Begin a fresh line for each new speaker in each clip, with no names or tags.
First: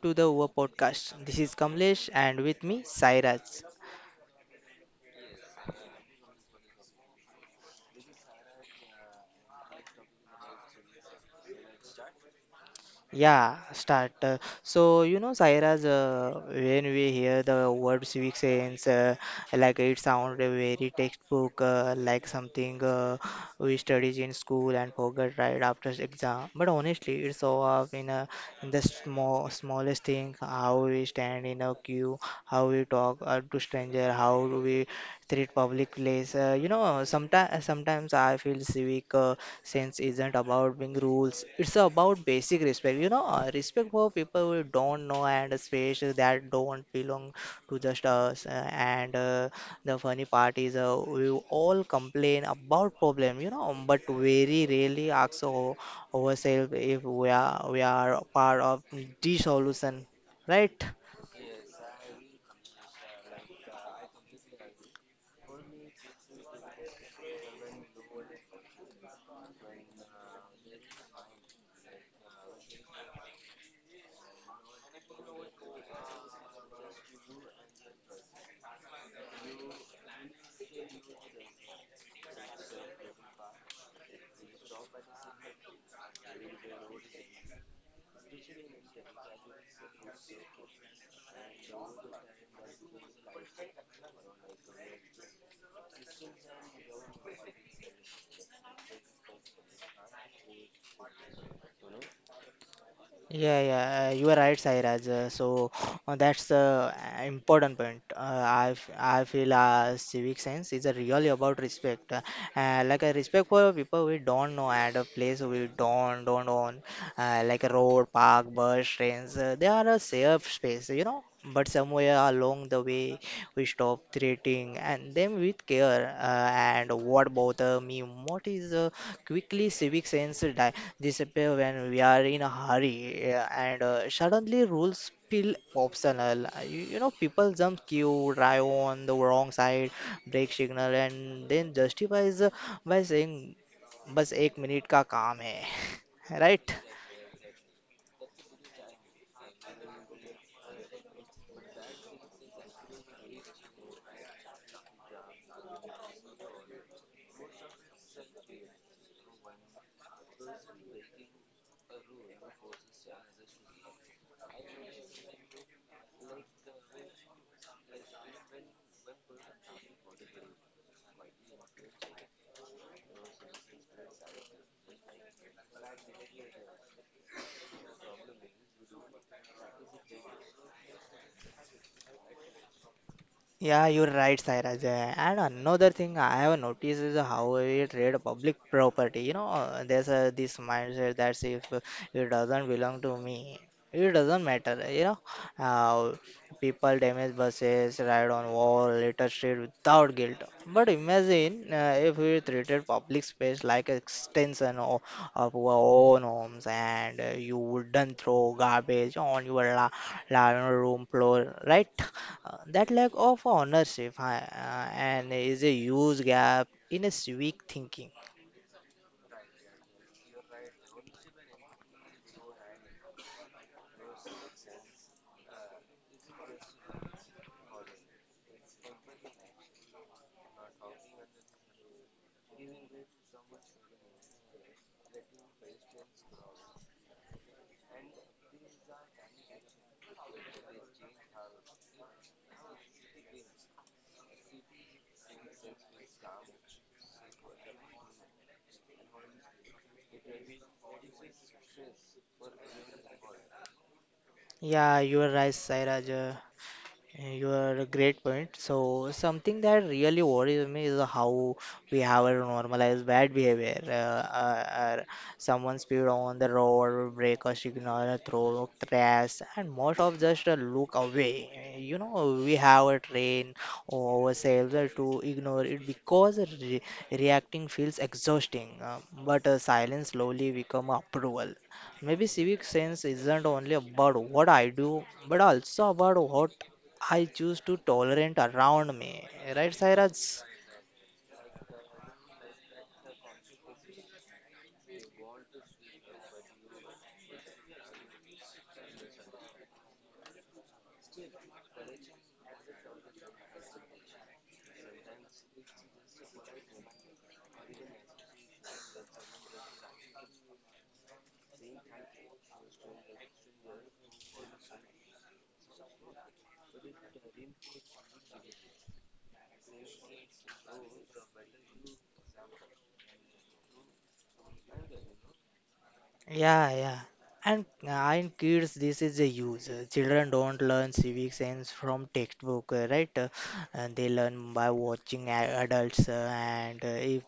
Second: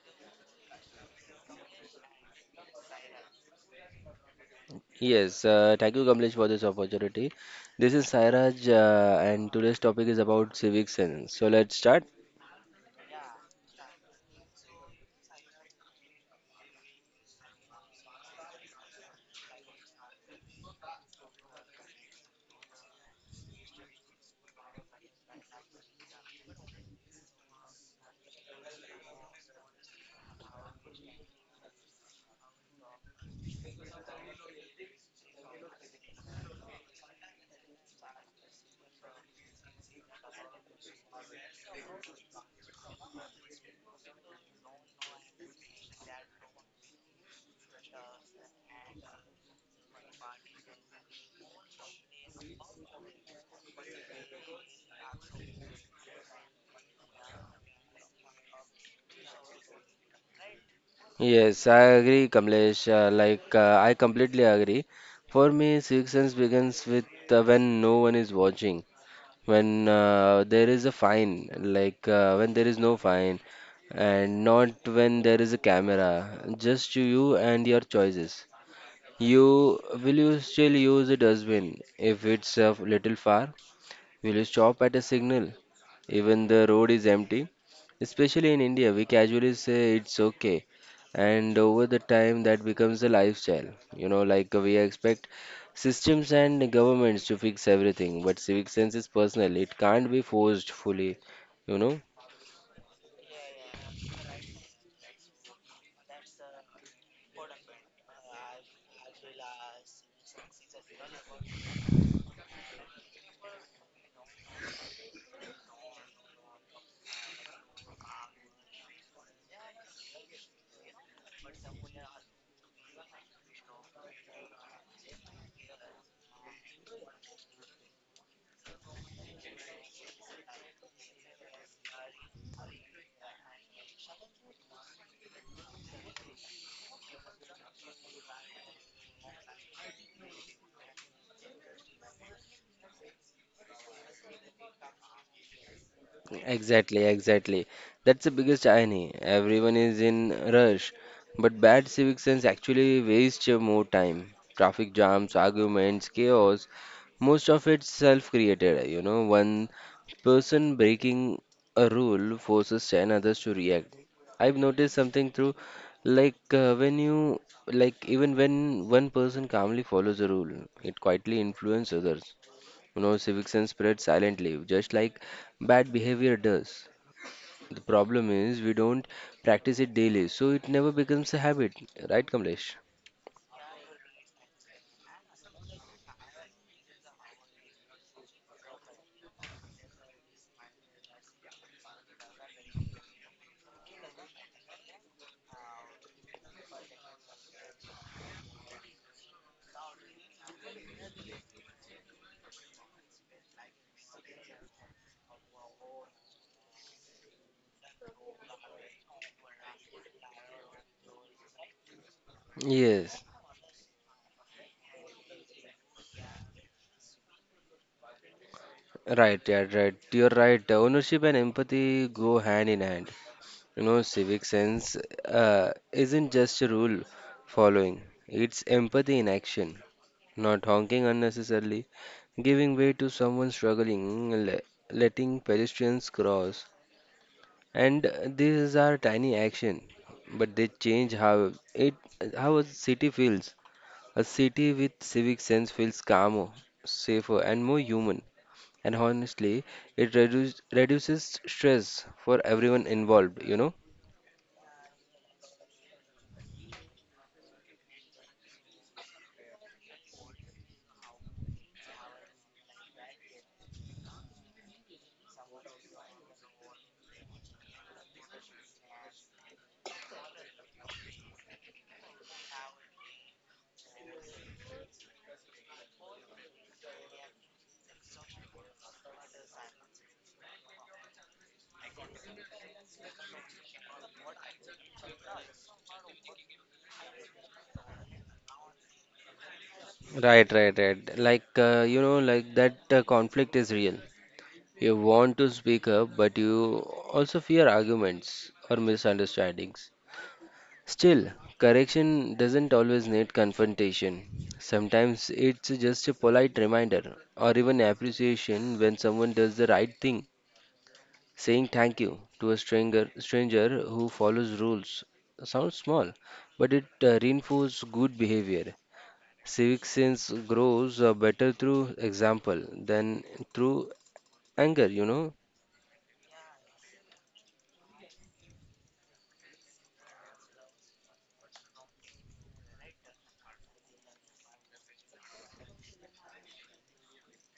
to the our podcast. This is Kamlesh and with me Sairaj.
Yes, Thank you, Kamlesh, for this opportunity. This is Sairaj, and today's topic is about civic sense. So let's start.
Yeah, start. So you know, Saira's, when we hear the word civic sense, like it sounds very textbook, like something we studied in school and forgot right after exam. But honestly, it's so up in the smallest thing, how we stand in a queue, how we talk to stranger, how we treat public place. Sometimes I feel civic sense isn't about being rules. It's about basic respect. Respect for people we don't know and especially that don't belong to just us. And the funny part is, we all complain about problem. But very rarely ask ourselves if we are part of the solution, right?
Yes, I agree, Kamlesh. I completely agree. For me, civic sense begins with when no one is watching, when there is a fine, when there is no fine, and not when there is a camera, just you and your choices. You still use a dustbin if it's a little far? We'll stop at a signal, even the road is empty. Especially in India, we casually say it's okay, and over the time that becomes a lifestyle. We expect systems and governments to fix everything, but civic sense is personal. It can't be forced fully. You know,
Yeah, yeah, you are right, Sairaj. So, that's the important point. I feel civic sense is really about respect, like a respect for people we don't know at a place we don't own, like a road, park, bus, trains. They are a safe space, you know, but somewhere along the way we stop treating and them with care, and what bother me what is quickly civic sense disappear when we are in a hurry, and suddenly rules feel optional. You know people jump queue, drive on the wrong side, break signal, and then justifies, by saying बस एक minute का काम है right.
exactly, exactly. That's the biggest irony. Everyone is in a rush, but bad civic sense actually wastes your more time. Traffic jams, arguments, chaos, most of it's self created, you know. One person breaking a rule forces 10 others to react. I've noticed something through when you like even when one person calmly follows a rule, it quietly influences others. You know, civic sense spreads silently, just like bad behavior does. The problem is we don't practice it daily, so it never becomes a habit, right, Kamlesh?
Yeah, you're right, Sairaj. Yeah. And another thing I have noticed is how we treat public property. There's this mindset that if it doesn't belong to me, it doesn't matter. Uh, People damage buses, ride on wall, litter street without guilt. But imagine, if we treated public space like an extension of our own homes, and, you wouldn't throw garbage on your large room floor, right? That
Yes,
lack of ownership and is a huge gap in a civic thinking.
right, yeah, right. You're right. Ownership and empathy go hand in hand. Civic sense isn't just a rule following, it's empathy in action, not honking unnecessarily, giving way to someone struggling, letting pedestrians cross. And these are tiny action, but they change how a city feels. A city with civic sense feels calmer, safer, and more human. And honestly, it reduces stress for everyone involved, you know.
Yeah, you are right, Sairaj. You are a great point. So something that really worries me is how we have a normalized bad behavior. Someone speed on the road, break a signal, throw trash, and most of just look away. We have a train ourselves, to ignore it because re reacting feels exhausting. But silence slowly become approval. Maybe civic sense isn't only about what I do, but also about what I choose to tolerant around me, right,
Right,
Sairaj?
right, right. Like that conflict is real. You want to speak up, but you also fear arguments or misunderstandings. Still, correction doesn't always need confrontation. Sometimes it's just a polite reminder or even appreciation when someone does the right thing. Saying thank you to a stranger who follows rules sounds small, but it reinforces good behavior. Civic sense grows better through example than through anger, you know.
Yeah, yeah. And in kids, this is a use. Children don't learn civic sense from textbook, right? And they learn by watching adults. And if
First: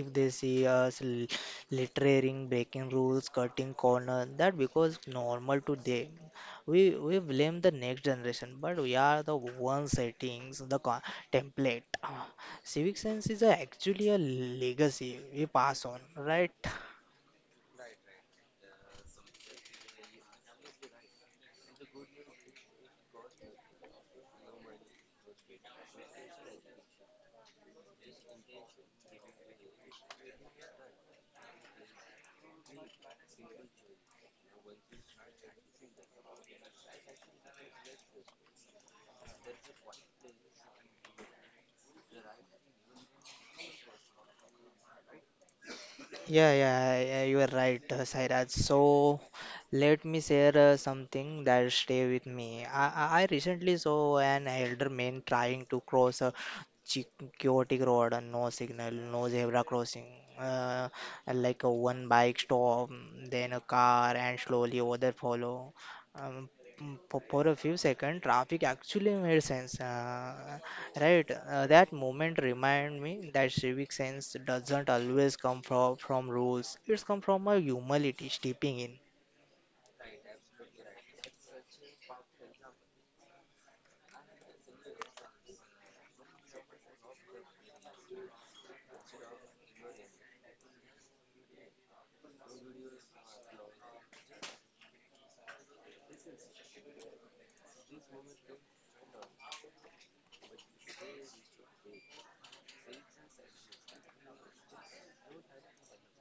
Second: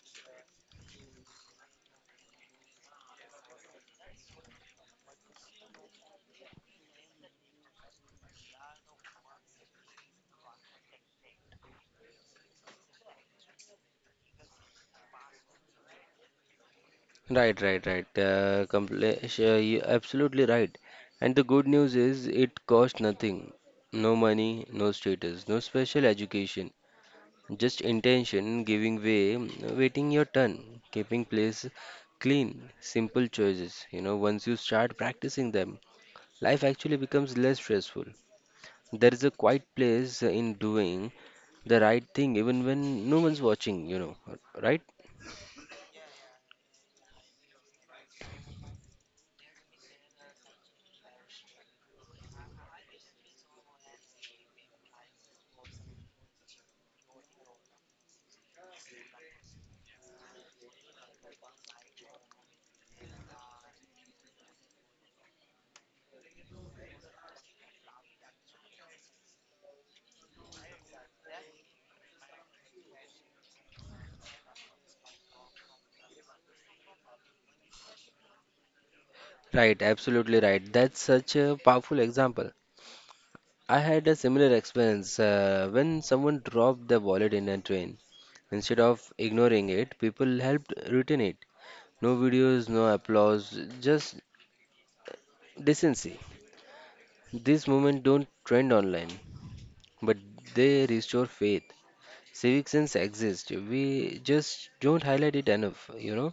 if they see us littering, breaking rules, cutting corners, that becomes normal to them. We blame the next generation, but we are the ones settings the template. Civic sense is actually a legacy we pass on, right?
Right, right, right. You absolutely right. And the good news is it costs nothing. No money, no status, no special education. Just intention, giving way, waiting your turn, keeping place clean, simple choices. You know, once you start practicing them, life actually becomes less stressful. There is a quiet place in doing the right thing even when no one's watching, you know, right?
Yeah, yeah, yeah, you are right, Sairaj. So let me share, something that stay with me. I recently saw an elder man trying to cross a chi- chaotic road, and no signal, no zebra crossing uh, and like a one bike stop, then a car, and slowly other follow. Um, mm, for, for a few seconds traffic actually made sense, right. That moment remind me that civic sense doesn't always come from rules. It's come from a humility stepping in.
Right, absolutely right. That's such a powerful example. I had a similar experience when someone dropped their wallet in a train. Instead of ignoring it, people helped return it. No videos, no applause, just decency. These moments don't trend online, but they restore faith. Civic sense exists, we just don't highlight it enough, you know.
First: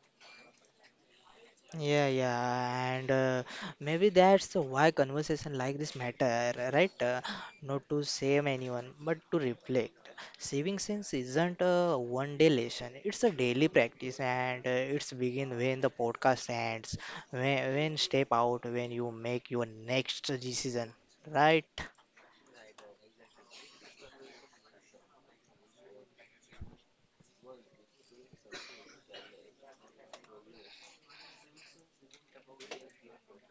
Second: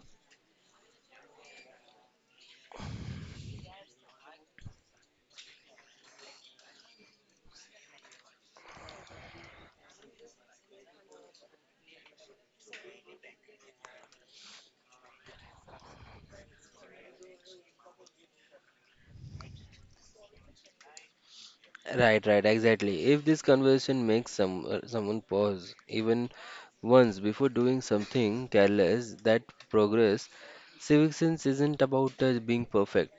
Yeah, yeah, and, maybe that's why conversation like this matter, right? Not to shame anyone, but to reflect. Saving sense isn't a one-day lesson; it's a daily practice, and, it's begin when the podcast ends, when step out, when you make your next decision, right?
Right, right, exactly. If this conversation makes someone pause even once before doing something careless, that progress, civic sense isn't about being perfect.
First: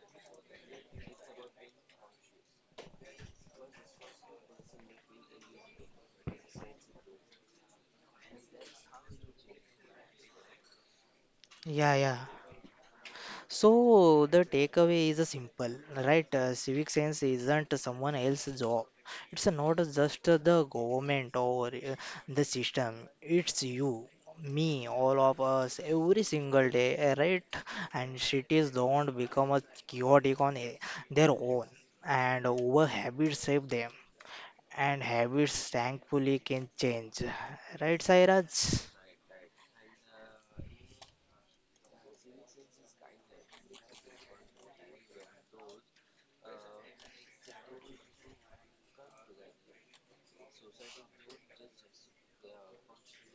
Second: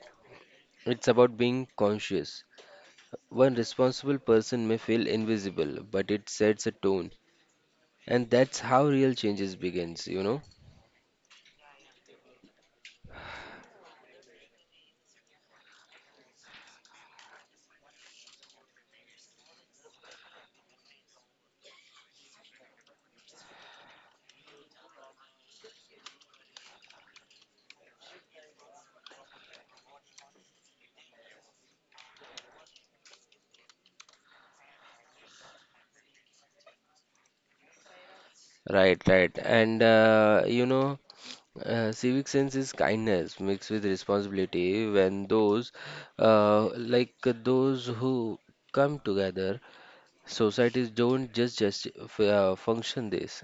It's about being conscious. One responsible person may feel invisible, but it sets a tone, and that's how real changes begins. You know.
Yeah, yeah. So the takeaway is a simple, right? Civic sense isn't someone else's job. It's not just the government or, the system. It's you, me, all of us, every single day, right? And cities don't become a chaotic on their own, and over habits save them, and habits thankfully can change, right,
Right,
Sairaj?
right, and uh, you know. Civic sense is kindness mixed with responsibility. When those uh, like those who come together, societies don't just function this,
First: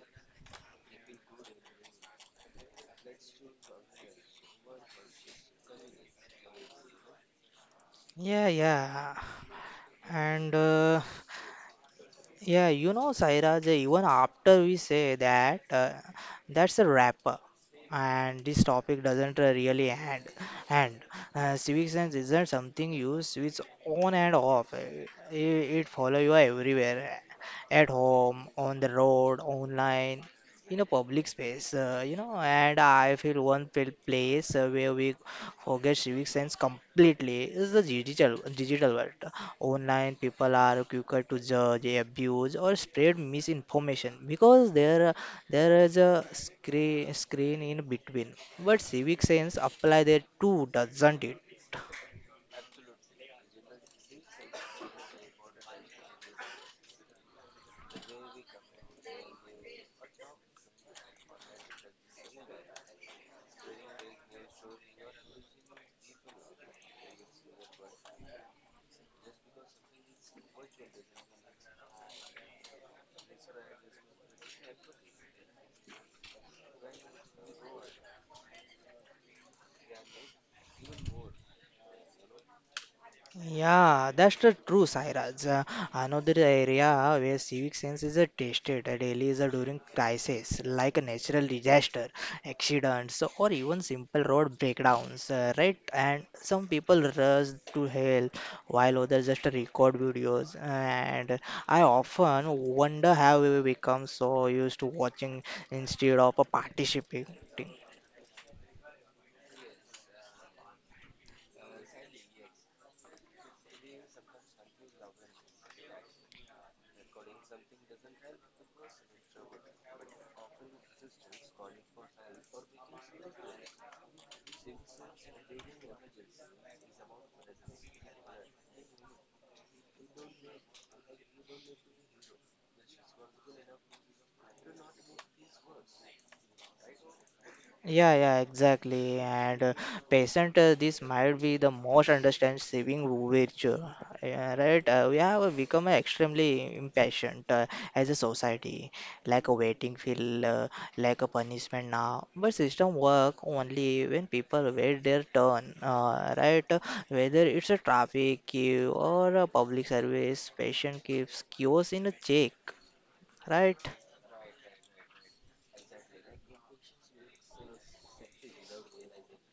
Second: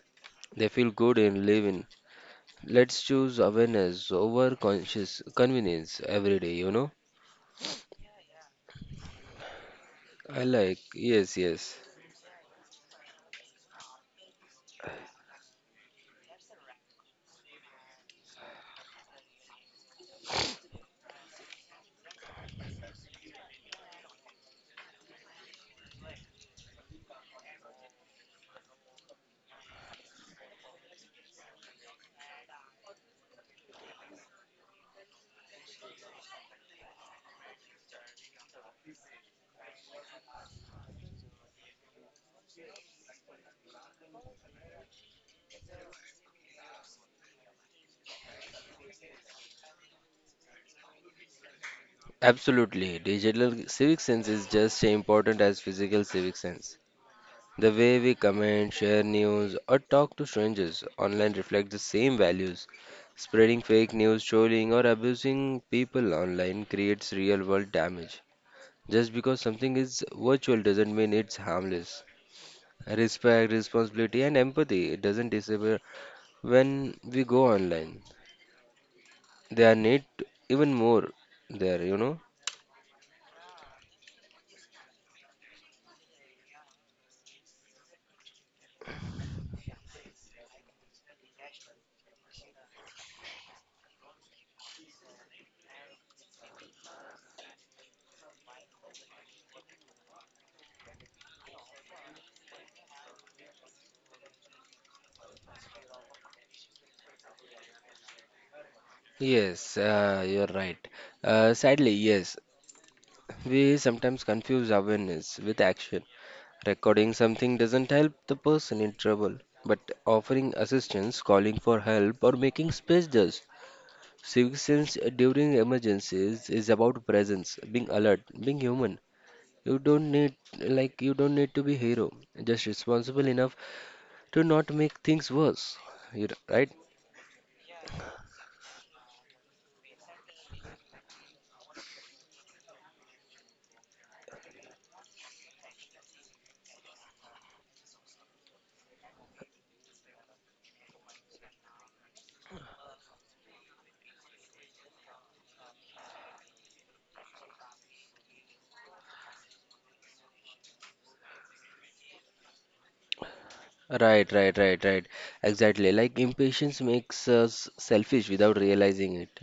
they feel good in living. Let's choose awareness over conscious convenience every day, you know.
Yeah, yeah.
I
and.
like, yes, yes.
Yeah, you know, Sairaj, even after we say that, that's a wrap up. And this topic doesn't, really end. And civic sense isn't something you switch on and off. It follow you everywhere, at home, on the road, online, in a public space. And I feel one place where we forget civic sense completely is the digital world. Online people are quicker to judge, abuse, or spread misinformation because there is a screen in between. But civic sense apply there too, doesn't it?
Absolutely digital civic sense is just as important as physical civic sense. The way we comment, share news, or talk to strangers online reflects the same values. Spreading fake news, trolling, or abusing people online creates real world damage. Just because something is virtual doesn't mean it's harmless. Respect, responsibility, and empathy, it doesn't disappear when we go online. They are need even more there, you know.
Yeah, that's the true, Sairaj. Another area where civic sense is tested daily is during crises like a natural disaster, accidents, or even simple road breakdowns, right? And some people rush to help while others just record videos. And I often wonder how we become so used to watching instead of, participating.
Yes, you're right. Sadly, yes, we sometimes confuse awareness with action. Recording something doesn't help the person in trouble, but offering assistance, calling for help, or making space does. Civic sense during emergencies is about presence, being alert, being human. You don't need to be hero, just responsible enough to not make things worse. You right?
Yeah, yeah, exactly. And patient, this might be the most understand saving virtue, yeah, right? We have become extremely impatient, as a society, like a waiting feel, like a punishment now. But system work only when people wait their turn, right? Whether it's a traffic queue or a public service, patient keeps queues in a check, right?
Right, right, right, right. Exactly. Like impatience makes us selfish without realizing it.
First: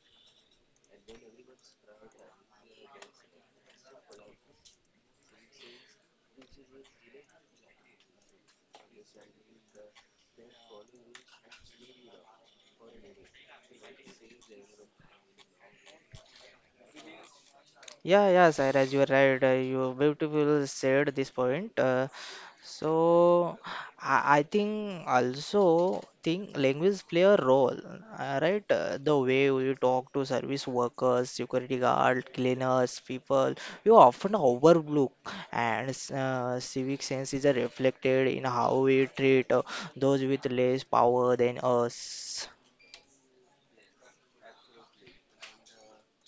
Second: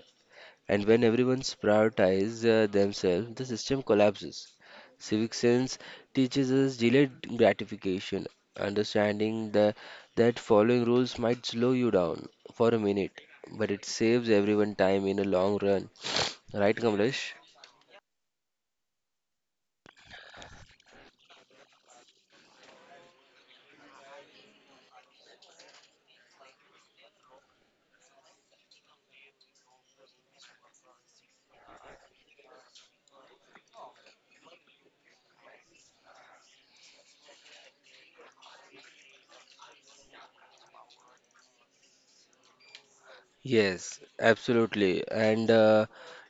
And when everyone's prioritizes themselves, the system collapses. Civic sense teaches us delayed gratification, understanding the, that following rules might slow you down for a minute, but it saves everyone time in the long run. Right, Kamlesh?
Yeah, yeah, Sairaj, you are right. You beautiful said this point. So I think also think language play a role, right? The way you talk to service workers, security guard, cleaners, people, you often overlook, and civic sense is reflected in how we treat those with less power than us.
Yes, absolutely. And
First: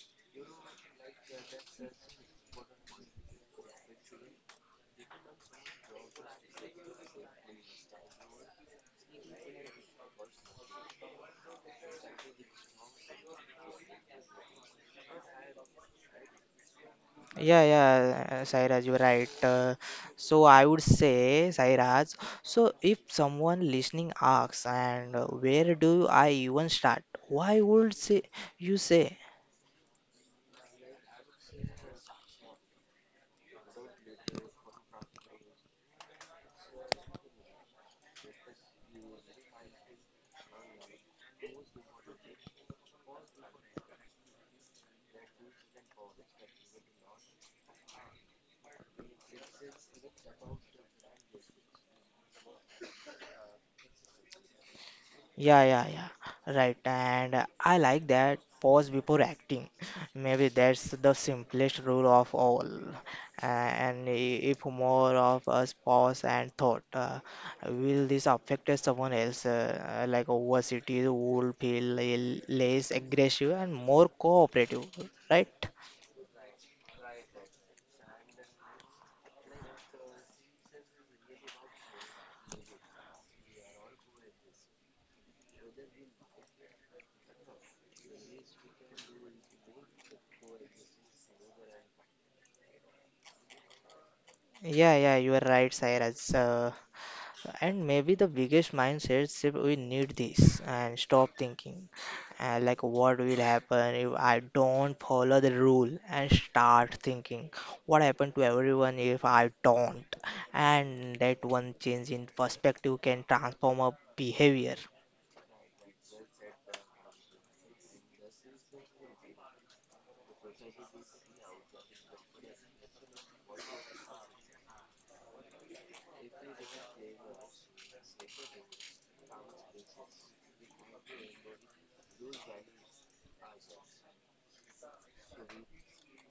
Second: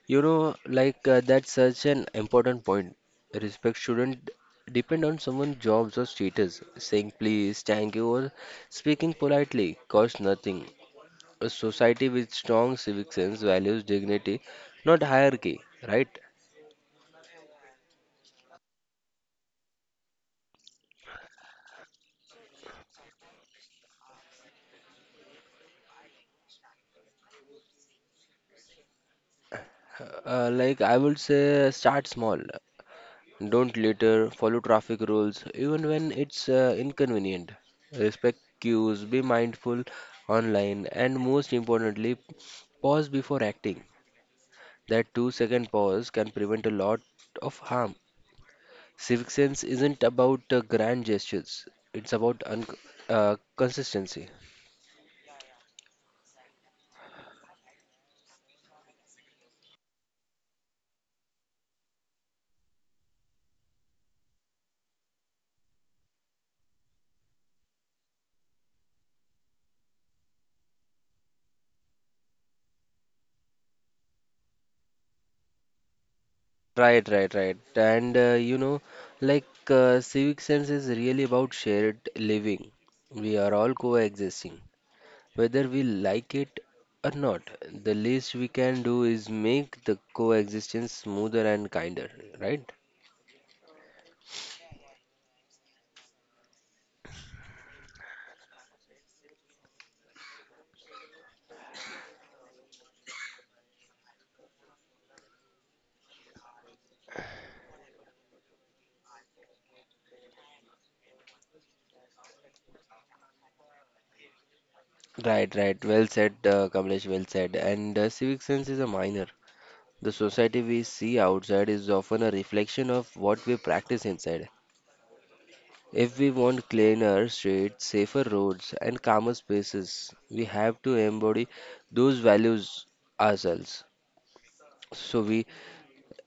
you know, like That's such an important point. Respect shouldn't depend on someone's jobs or status. Saying please, thank you, or speaking politely costs nothing. A society with strong civic sense values dignity, not hierarchy, right?
Yeah, yeah, Sairaj, you're right. So I would say, Sairaj, so if someone listening asks, and where do I even start? Why would say you say?
I would say, start small. Don't litter, follow traffic rules, even when it's inconvenient. Respect queues. Be mindful online, and most importantly, pause before acting. That 2 second pause can prevent a lot of harm. Civic sense isn't about grand gestures, it's about consistency.
Yeah, yeah, yeah. Right. And I like that pause before acting. Maybe that's the simplest rule of all. Uh, And if more of us pause and thought, will this affect someone else? Like over cities will feel less aggressive and more cooperative, right?
Right, right, right. And you know, like Civic sense is really about shared living. We are all coexisting, whether we like it or not, the least we can do is make the coexistence smoother and kinder, right?
Yeah, yeah, you are right, Cyrus. And maybe the biggest mindset shift we need this and stop thinking, like what will happen if I don't follow the rule and start thinking what happened to everyone if I don't. And that one change in perspective can transform a behavior.
Right, right. Well said, Kamlesh, well said. And civic sense is a minor. The society we see outside is often a reflection of what we practice inside. If we want cleaner streets, safer roads, and calmer spaces, we have to embody those values ourselves. So we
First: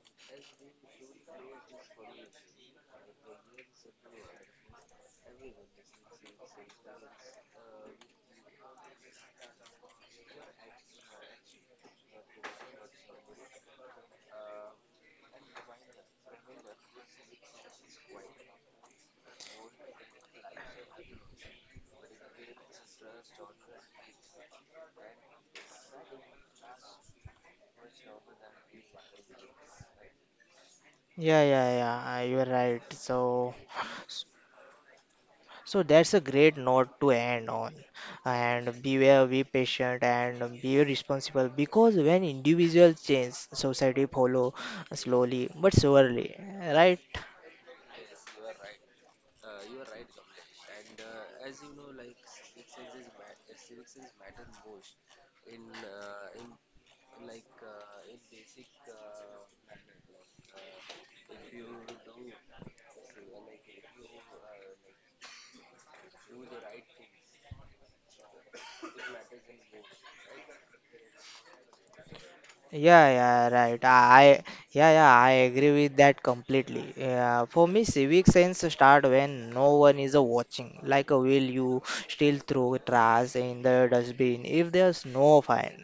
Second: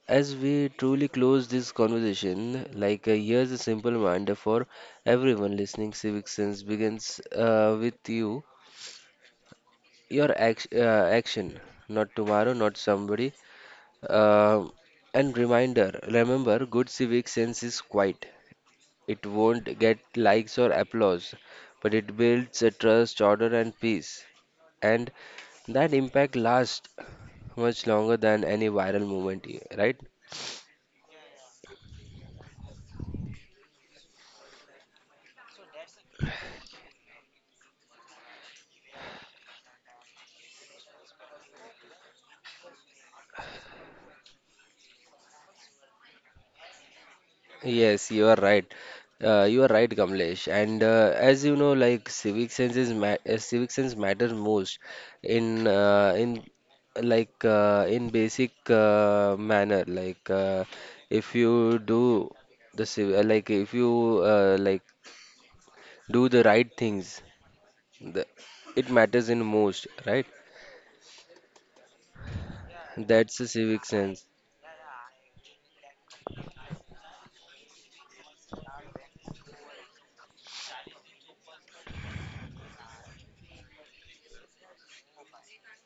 As we truly close this conversation, here's a simple reminder for everyone listening. Civic sense begins with you, your action, not tomorrow, not somebody. Uh, and remember, good civic sense is quiet. It won't get likes or applause, but it builds a trust, order, and peace. And that impact lasts much longer than any viral moment, right?
Yeah, yeah, yeah, you are right. So. So that's a great note to end on. And beware, be patient, and be responsible. Because when individuals change, society follow slowly but surely, right?
Yes, you are right. You are right, Kamlesh. And As you know, like civic sense matter most in in basic manner. Like if you do the civ like if you do the right things, the, it matters in most, right?
Yeah,
That's the
yeah,
civic
right.
sense.
Yeah, yeah, I agree with that completely. Yeah, for me, civic sense start when no one is watching. Like, will you still throw trash in the dustbin if there's no fine?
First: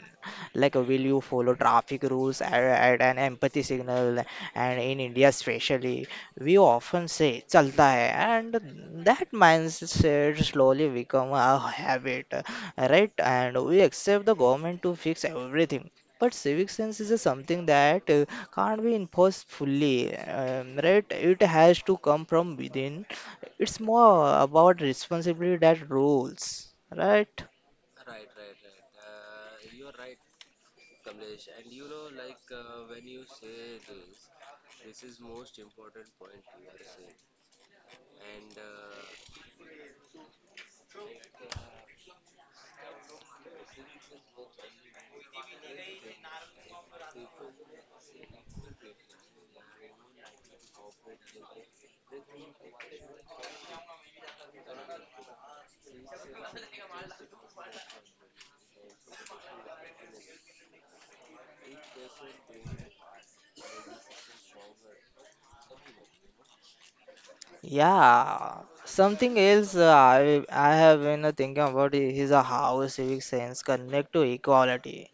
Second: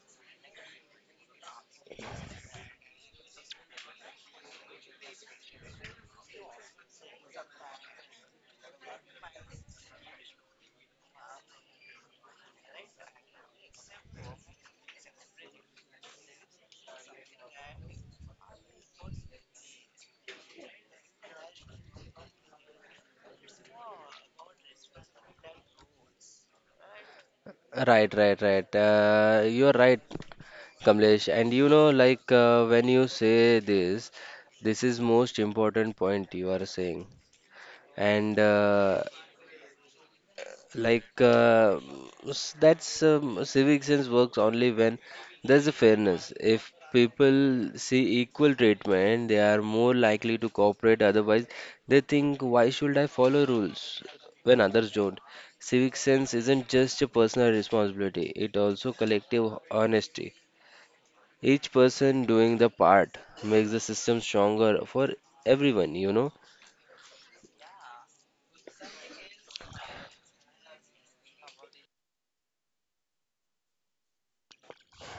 Like, will you follow traffic rules at an empathy signal? And in India, especially, we often say "chalta hai," and that mindset slowly become a habit, right? And we accept the government to fix everything but civic sense is a something that, can't be enforced fully, right? It has to come from within. It's more about responsibility that rules, right?
Right, right, right. You are right, Kamlesh, and you know, when you say this, this is most important point you are saying, and like s- that's civic sense works only when there's a fairness. If people see equal treatment, they are more likely to cooperate. Otherwise, they think, why should I follow rules when others don't? Civic sense isn't just a personal responsibility; it also collective honesty. Each person doing the part makes the system stronger for everyone, you know.
Yeah, something else, I have been thinking about is how civic sense connect to equality,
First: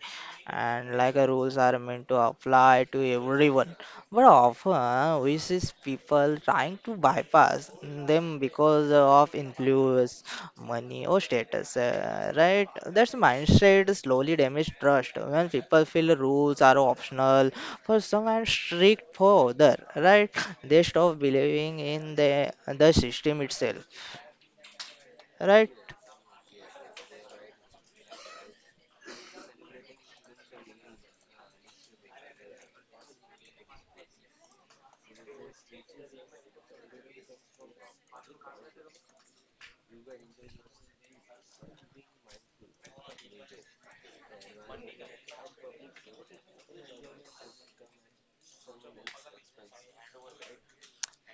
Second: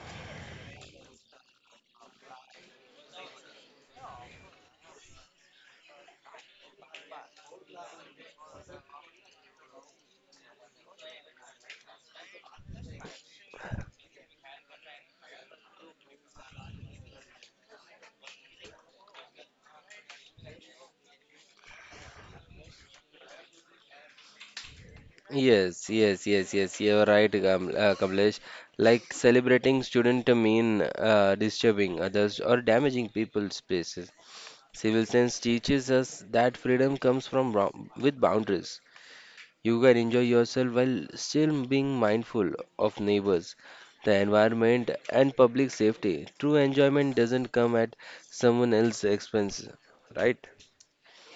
and like, rules are meant to apply to everyone, but often we see people trying to bypass them because of influence, money, or status. Right? That's mindset slowly damage trust when people feel rules are optional for some and strict for other, right? They stop believing in the system itself, right?
Yes, yes, yes, yes. You're right, Kamlesh. Like celebrating student mean disturbing others or damaging people's spaces. Civil sense teaches us that freedom comes from with boundaries. You can enjoy yourself while still being mindful of neighbors, the environment, and public safety. True enjoyment doesn't come at someone else's expense, right?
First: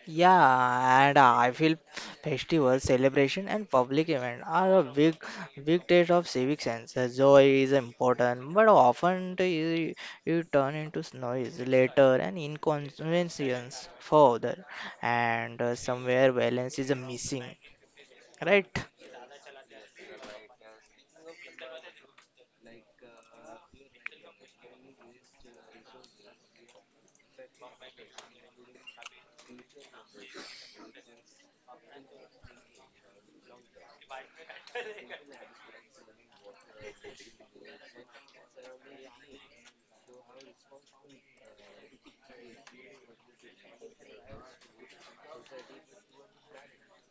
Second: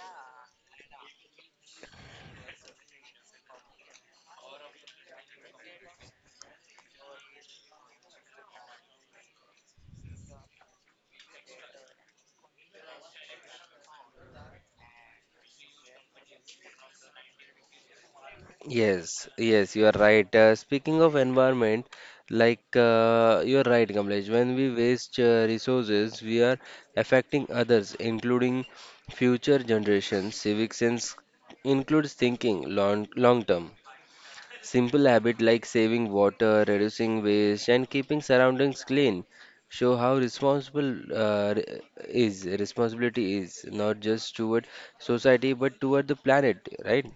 Yeah, and I feel festivals celebration and public event are a big test of civic sense. Joy is important, but often to you turn into noise later and inconvenience for other, and somewhere balance is missing, right?
Yes, yes, you are right. Speaking of environment, you are right, Kamlesh. When we waste resources, we are affecting others, including future generations. Civic sense includes thinking long term. Simple habit like saving water, reducing waste, and keeping surroundings clean show how responsible re- is responsibility is not just toward society but toward the planet, right?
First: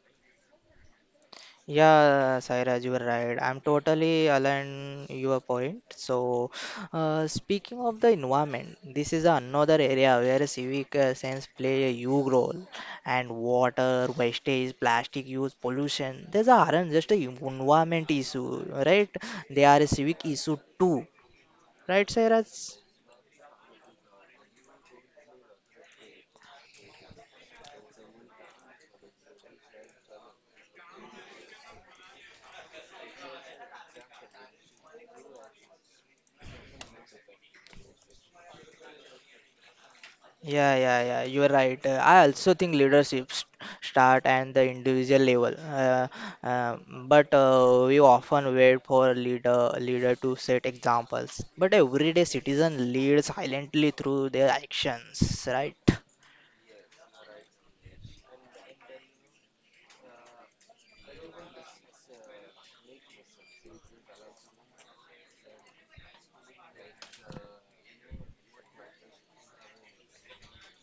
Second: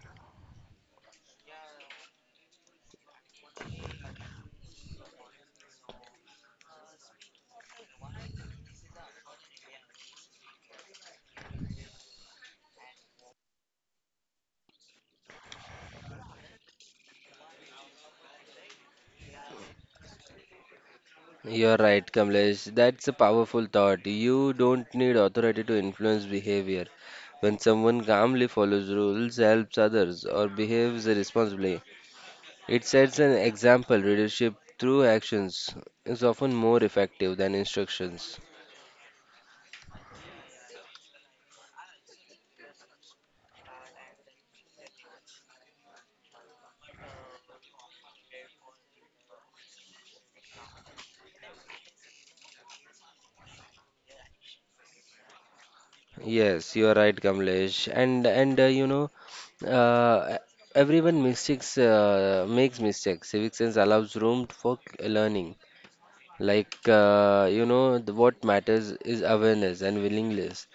Yeah, Sairaj, you were right. I'm totally aligned your point. So, speaking of the environment, this is another area where civic sense play a huge role. And water, wastage, plastic use, pollution, these aren't just a environment issue, right? They are a civic issue too,
You're
right,
right,
Sairaj?
Kamlesh. That's a powerful thought. You don't need authority to influence behavior. When someone calmly follows rules, helps others, or behaves responsibly, it sets an example. Leadership through actions is often more effective than instructions.
Yeah, yeah, yeah. You are right. I also think leadership start at the individual level, uh, but we often wait for a leader to set examples. But everyday citizen lead silently through their actions, right?
Yes, you are right, Kamlesh. Uh, Everyone mistakes makes mistakes. Civic sense allows room for learning. Like, what matters is awareness and willingness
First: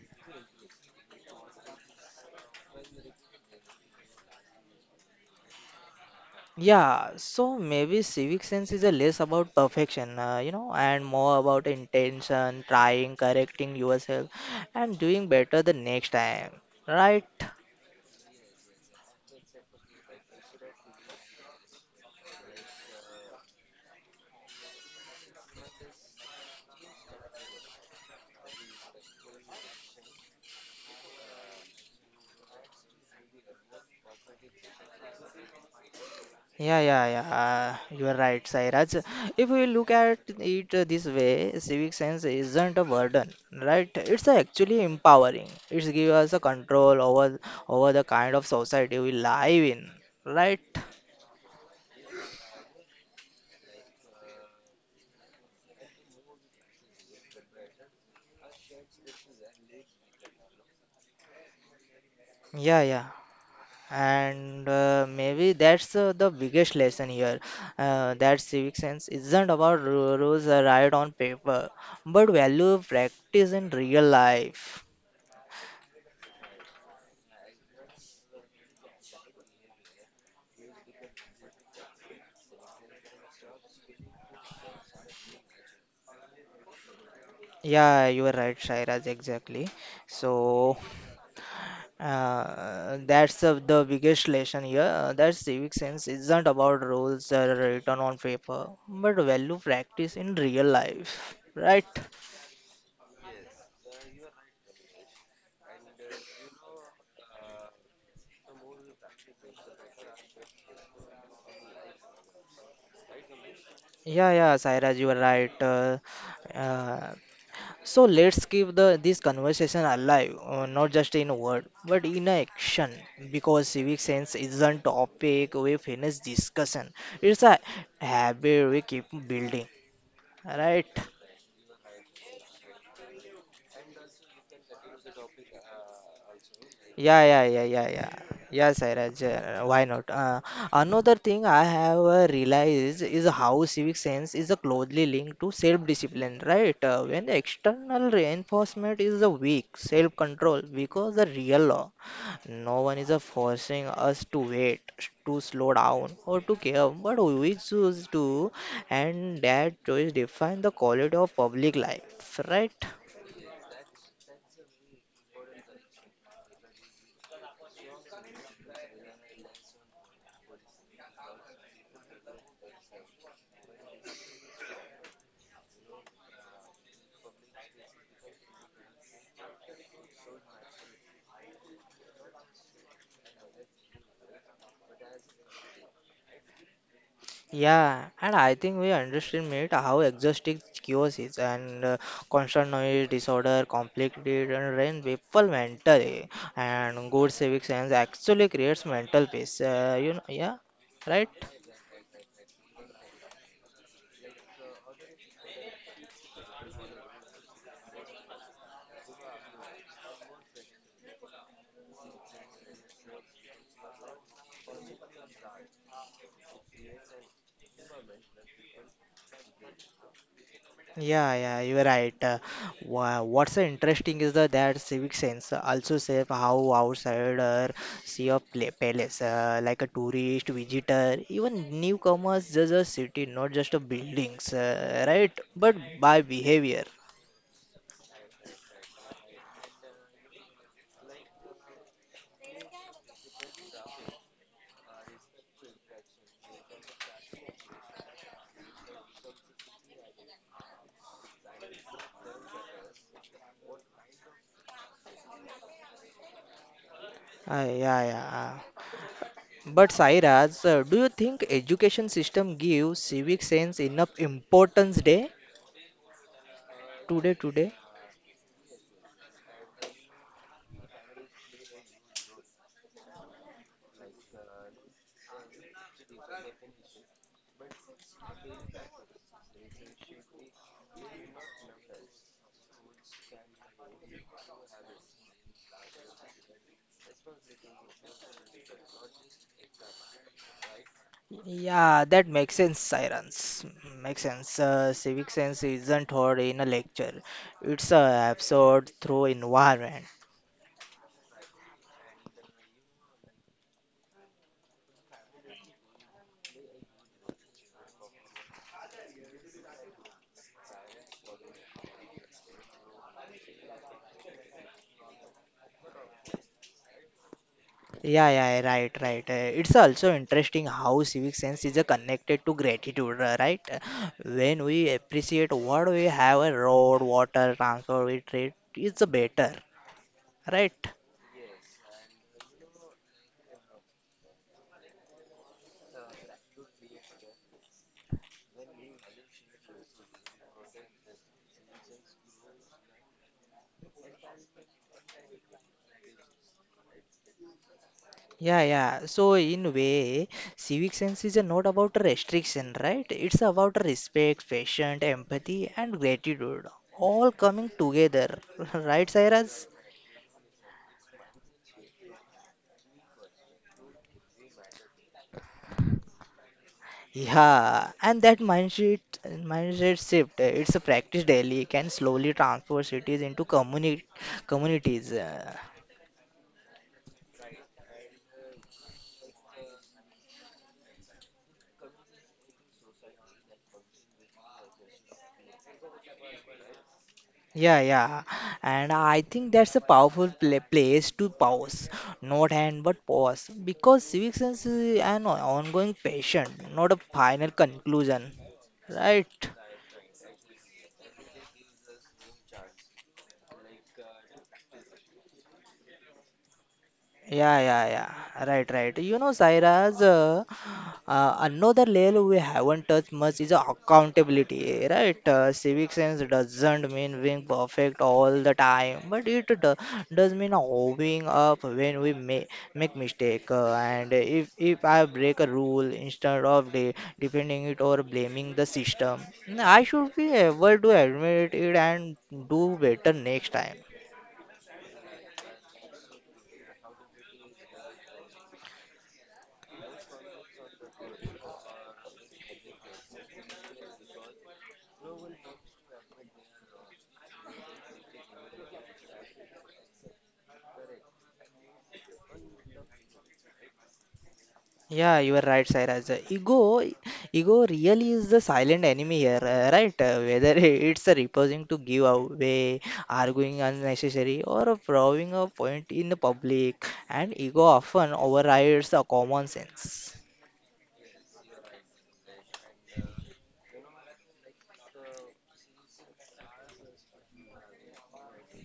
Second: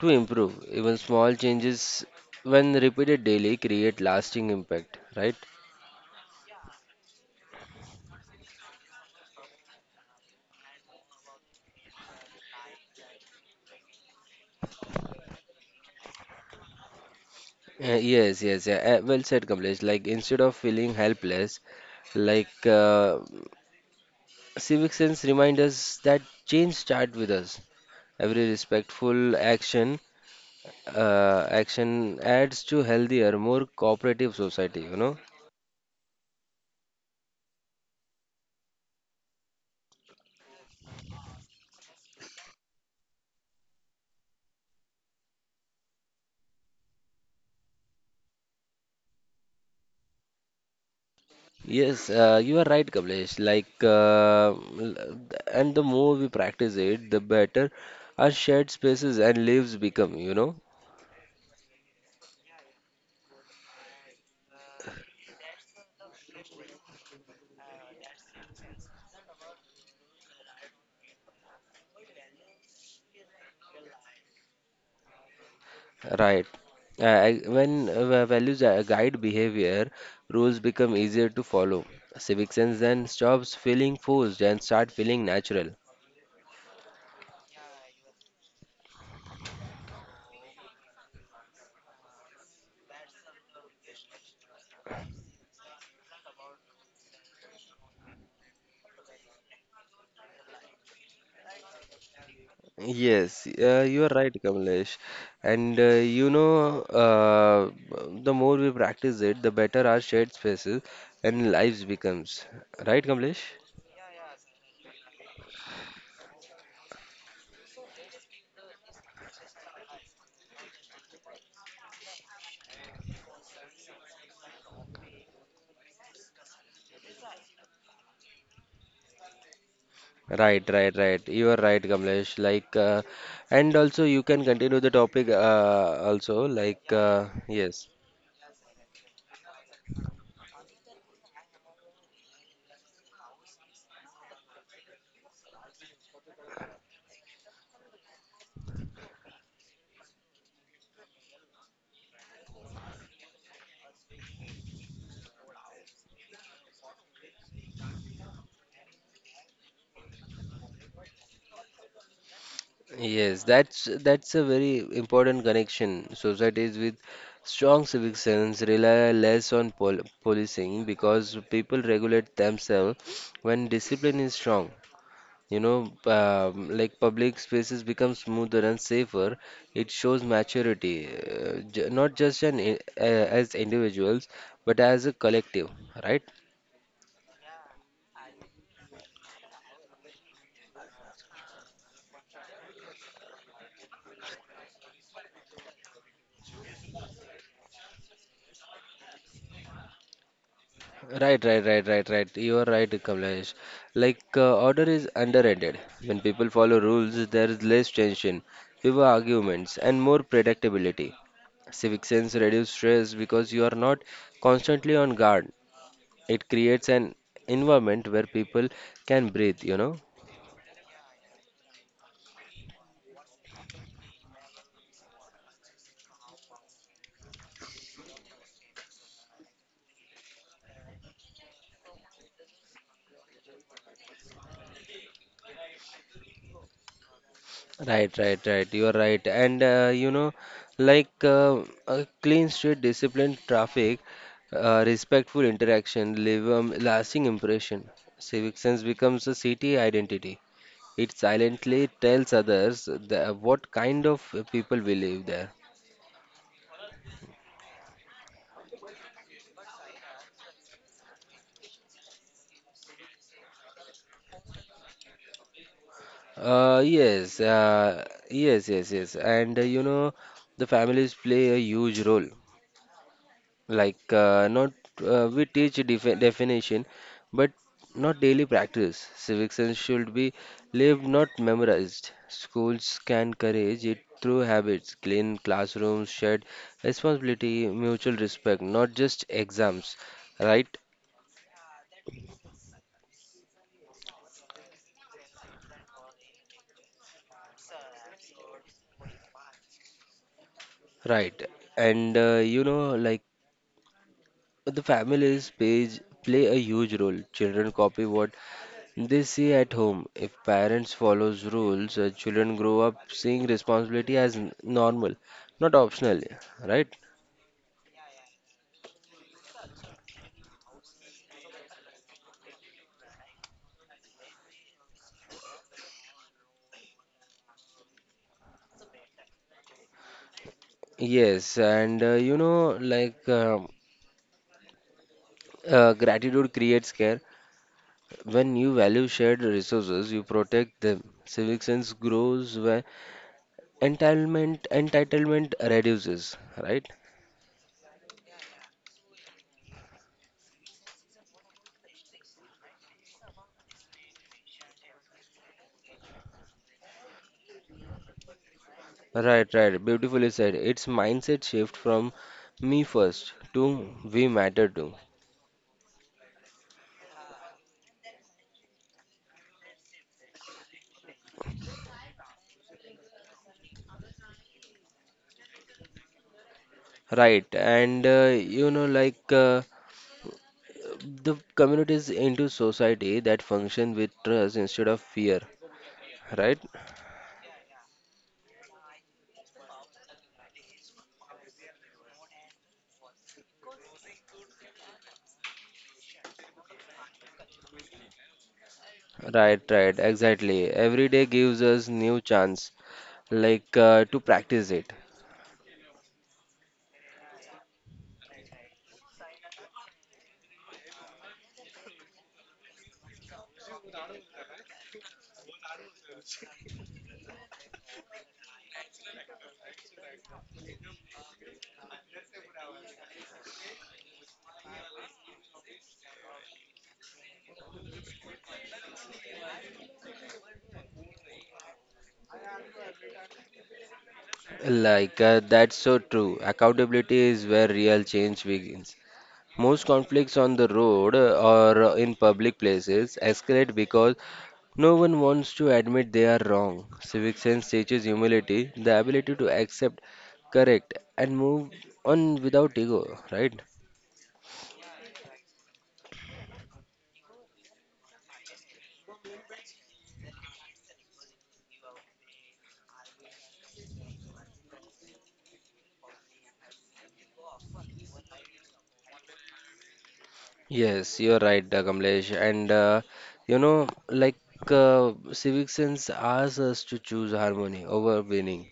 to improve. Even small changes, when repeated daily, create lasting impact, right?
Yeah, so maybe civic sense is a less about perfection, and more about intention, trying, correcting yourself, and doing better the next time, right?
Yes, yeah. Well said, Kamlesh. Like, instead of feeling helpless, like uh, civic sense reminds us that change starts with us. Every respectful action adds to healthier, more cooperative society, you know?
Yeah, yeah, yeah. You are right, Sairaj. If we look at it this way, civic sense isn't a burden, right? It's actually empowering. It gives us a control over the kind of society we live in, right?
Yes, you are right, Kamlesh. And the more we practice it, the better our shared spaces and lives become, you know?
Yeah, yeah. And maybe that's the biggest lesson here. That civic sense isn't about rules right on paper, but value practice in real life.
Right. When values guide behavior, rules become easier to follow. Civic sense then stops feeling forced and start feeling natural.
Yeah, you are right, Shairaj, exactly. So, that's the biggest lesson here. That civic sense isn't about rules that are written on paper, but value practice in real life, right?
Yes, you are right, Kamlesh. And uh, you know, uh, the more we practice it, the better our shared spaces and lives becomes. Right, Kamlesh?
Yeah, yeah, Sairaj, you are right. Uh, So let's keep the this conversation alive, not just in word, but in action. Because civic sense isn't topic we finish discussion. It's a habit we keep building,
Right,
right?
right, right. You are right, Kamlesh. And also you can continue the topic also. Like,
Yeah, yeah,
yes.
yeah, yeah, yeah. Yeah, Sairaj, why not? Another thing I have realized is how civic sense is closely linked to self-discipline, right? When the external reinforcement is weak, self-control, because the real law, no one is forcing us to wait, to slow down, or to care, but we choose to, and that choice define the quality of public life, right?
Yes, that's a very important connection. Societies with strong civic sense rely less on policing because people regulate themselves when discipline is strong. Like public spaces become smoother and safer. It shows maturity, j not just as individuals, but as a collective, right?
Yeah, and I think we underestimate how exhausting chaos is and constant noise, disorder, conflict, it and drain people mentally. And good civic sense actually creates mental peace. You know, yeah, right.
Right, right, right, right, right. You are right, Kamlesh. Order is underrated. When people follow rules, there is less tension, fewer arguments, and more predictability. Civic sense reduces stress because you are not constantly on guard. It creates an environment where people can breathe, you know?
Yeah, yeah, you're right. What's interesting is that civic sense also says how outsider see a pla palace, like a tourist, visitor, even newcomers judge a city, not just the buildings, right? But by behavior.
Right, right, right. You are right. And you know, like A clean street, disciplined traffic, respectful interaction, leave a lasting impression. Civic sense becomes a city identity. It silently tells others what kind of people will live there.
Yeah, yeah. But Sairaj, do you think education system gives civic sense enough importance day today today?
Yes, yes, yes. The families play a huge role. Like not We teach definition, but not daily practice. Civic sense should be lived, not memorized. Schools can encourage it through habits, clean classrooms, shared responsibility, mutual respect, not just exams. Right,
Yeah, that makes sense, Sirens. Makes sense. Civic sense isn't taught in a lecture. It's absorbed through environment.
right. Like the families page play a huge role. Children copy what they see at home. If parents follows rules, children grow up seeing responsibility as normal, not optional, right?
Yeah, yeah, right, right. It's also interesting how civic sense is connected to gratitude, right? When we appreciate what we have, road, water, transport, we treat it's better, right?
Yes, and you know, like gratitude creates care. When you value shared resources, you protect them. Civic sense grows when entitlement reduces, right?
Yeah, yeah. So in way, civic sense is not about a restriction, right? It's about respect, patience, empathy, and gratitude, all coming together, right,
Right,
Cyrus?
right. Beautifully said. It's mindset shift from me first to we matter too.
Yeah, and that mindset shift, it's a practice daily, can slowly transform cities into communities.
Right, and you know, like the communities into society that function with trust instead of fear, right?
Yeah, yeah. And I think that's a powerful place to pause, not hand but pause, because civic sense is an ongoing passion, not a final conclusion, right?
Right, right, exactly. Every day gives us new chance, to practice it.
Yeah, yeah, yeah. Right, right. You know, Saira's another layer we haven't touched much is accountability, right? Civic sense doesn't mean being perfect all the time, but does mean owning up when we make mistake. And if I break a rule instead of de defending it or blaming the system, I should be able to admit it and do better next time.
That's so true. Accountability is where real change begins. Most conflicts on the road or in public places escalate because no one wants to admit they are wrong. Civic sense teaches humility, the ability to accept, correct, and move on without ego, right?
Yeah, you are right, Sairaj. Ego really is the silent enemy here, right? Whether it's a refusing to give away, arguing unnecessary, or proving a point in the public, and ego often overrides the common sense.
Yes, you're right, Kamlesh. And you know, like Civic sense asks us to choose harmony over winning.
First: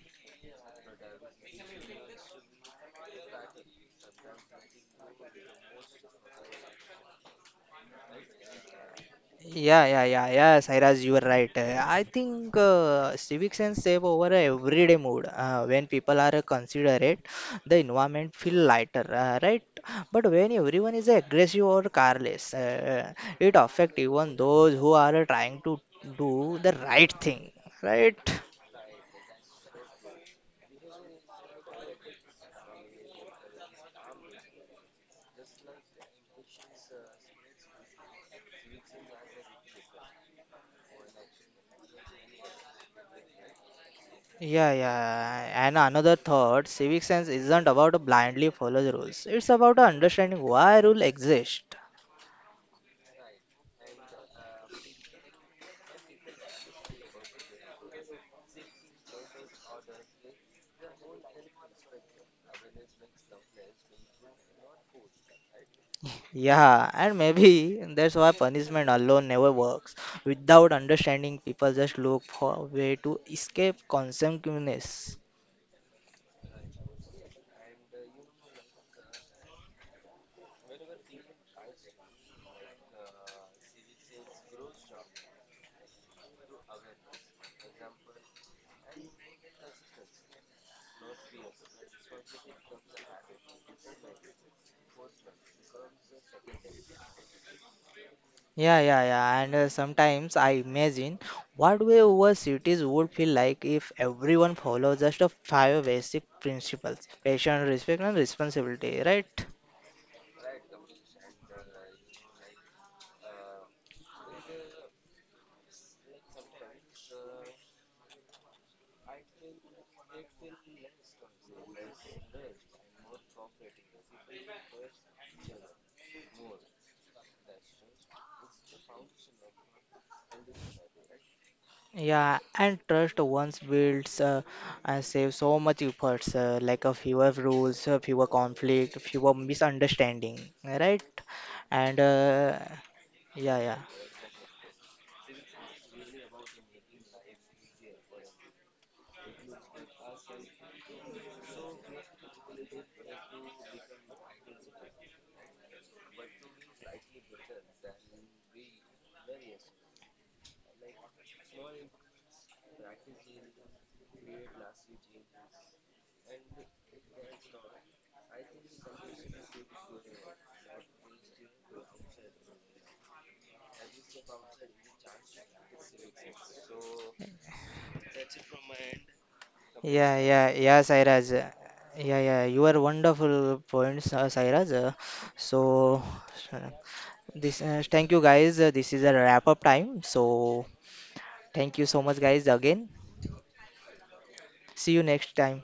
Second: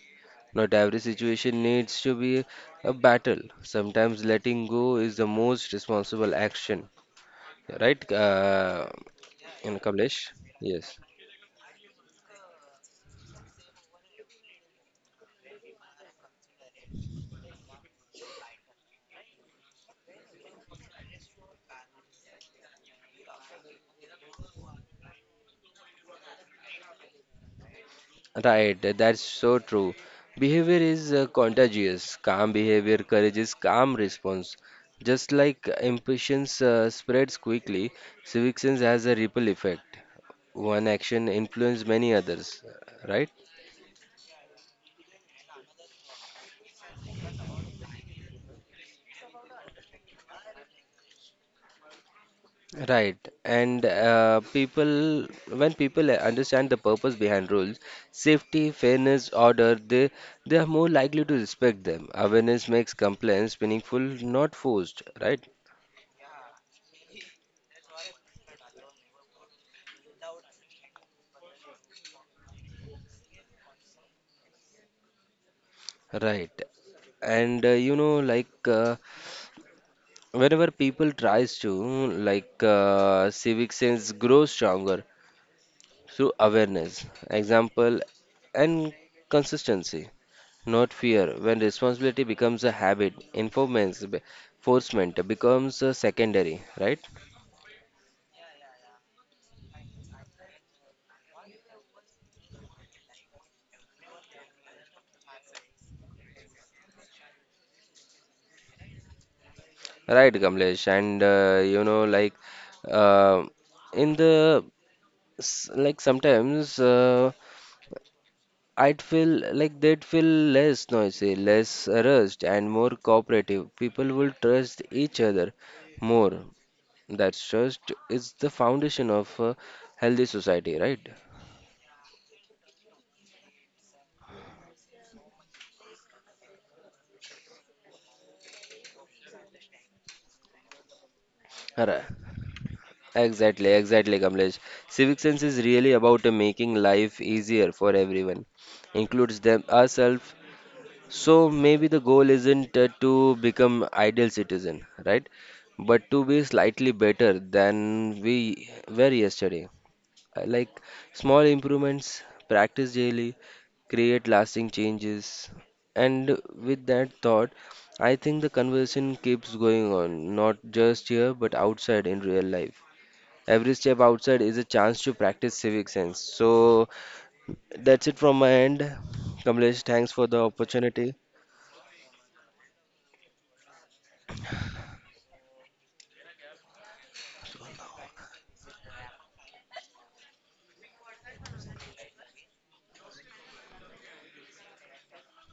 Not every situation needs to be a battle. Sometimes letting go is the most responsible action, right? You know,
Yeah, yeah, yeah,
Kamlesh?
yeah,
Yes.
Sairaj, you are right. I think civic sense save over a everyday mood. When people are considerate, the environment feel lighter, right? But when everyone is aggressive or careless, it affect even those who are trying to do the right thing, right?
Right, that's so true. Behavior is contagious. Calm behavior encourages calm response. Just like impatience spreads quickly, civic sense has a ripple effect. One action influences many others, right?
Yeah, yeah. And another thought, civic sense isn't about blindly follow the rules. It's about understanding why rule exist.
Right. And people, when people understand the purpose behind rules, safety, fairness, order, they are more likely to respect them. Awareness makes compliance meaningful, not forced, right?
Yeah, and maybe that's why punishment alone never works. Without understanding, people just look for a way to escape consequences.
Right. And you know, like whenever people tries to, civic sense grows stronger through awareness, example, and consistency, not fear. When responsibility becomes a habit, enforcement becomes secondary, right?
Yeah, yeah, yeah. And sometimes I imagine what way our cities would feel like if everyone follows just a five basic principles: patience, respect, and responsibility. Right?
Right, Kamlesh. And you know, like uh, in the s- like sometimes, I'd feel like they'd feel less noisy, less rushed, and more cooperative. People will trust each other more. That trust is the foundation of a healthy society, right?
Yeah, and trust once builds saves so much efforts, like a fewer rules, fewer conflict, fewer misunderstanding, right? And
Right.
yeah, yeah,
Exactly, exactly, Kamlesh. Civic sense is really about making life easier for everyone, includes them ourselves. So maybe the goal isn't to become ideal citizen, right? But to be slightly better than we were yesterday. Uh, Like Small improvements, practice daily, create lasting changes. And with that thought, I think the conversation keeps going on, not just here, but outside in real life. Every step outside is a chance to practice civic sense. So that's it from my end. Kamlesh,
yeah,
thanks for
yeah,
the
yeah, Sairaj.
opportunity.
Yeah, yeah, you are wonderful points, Sairaj. So, uh, this thank you guys. This is a wrap up time. So, thank you so much, guys, again. See you next time.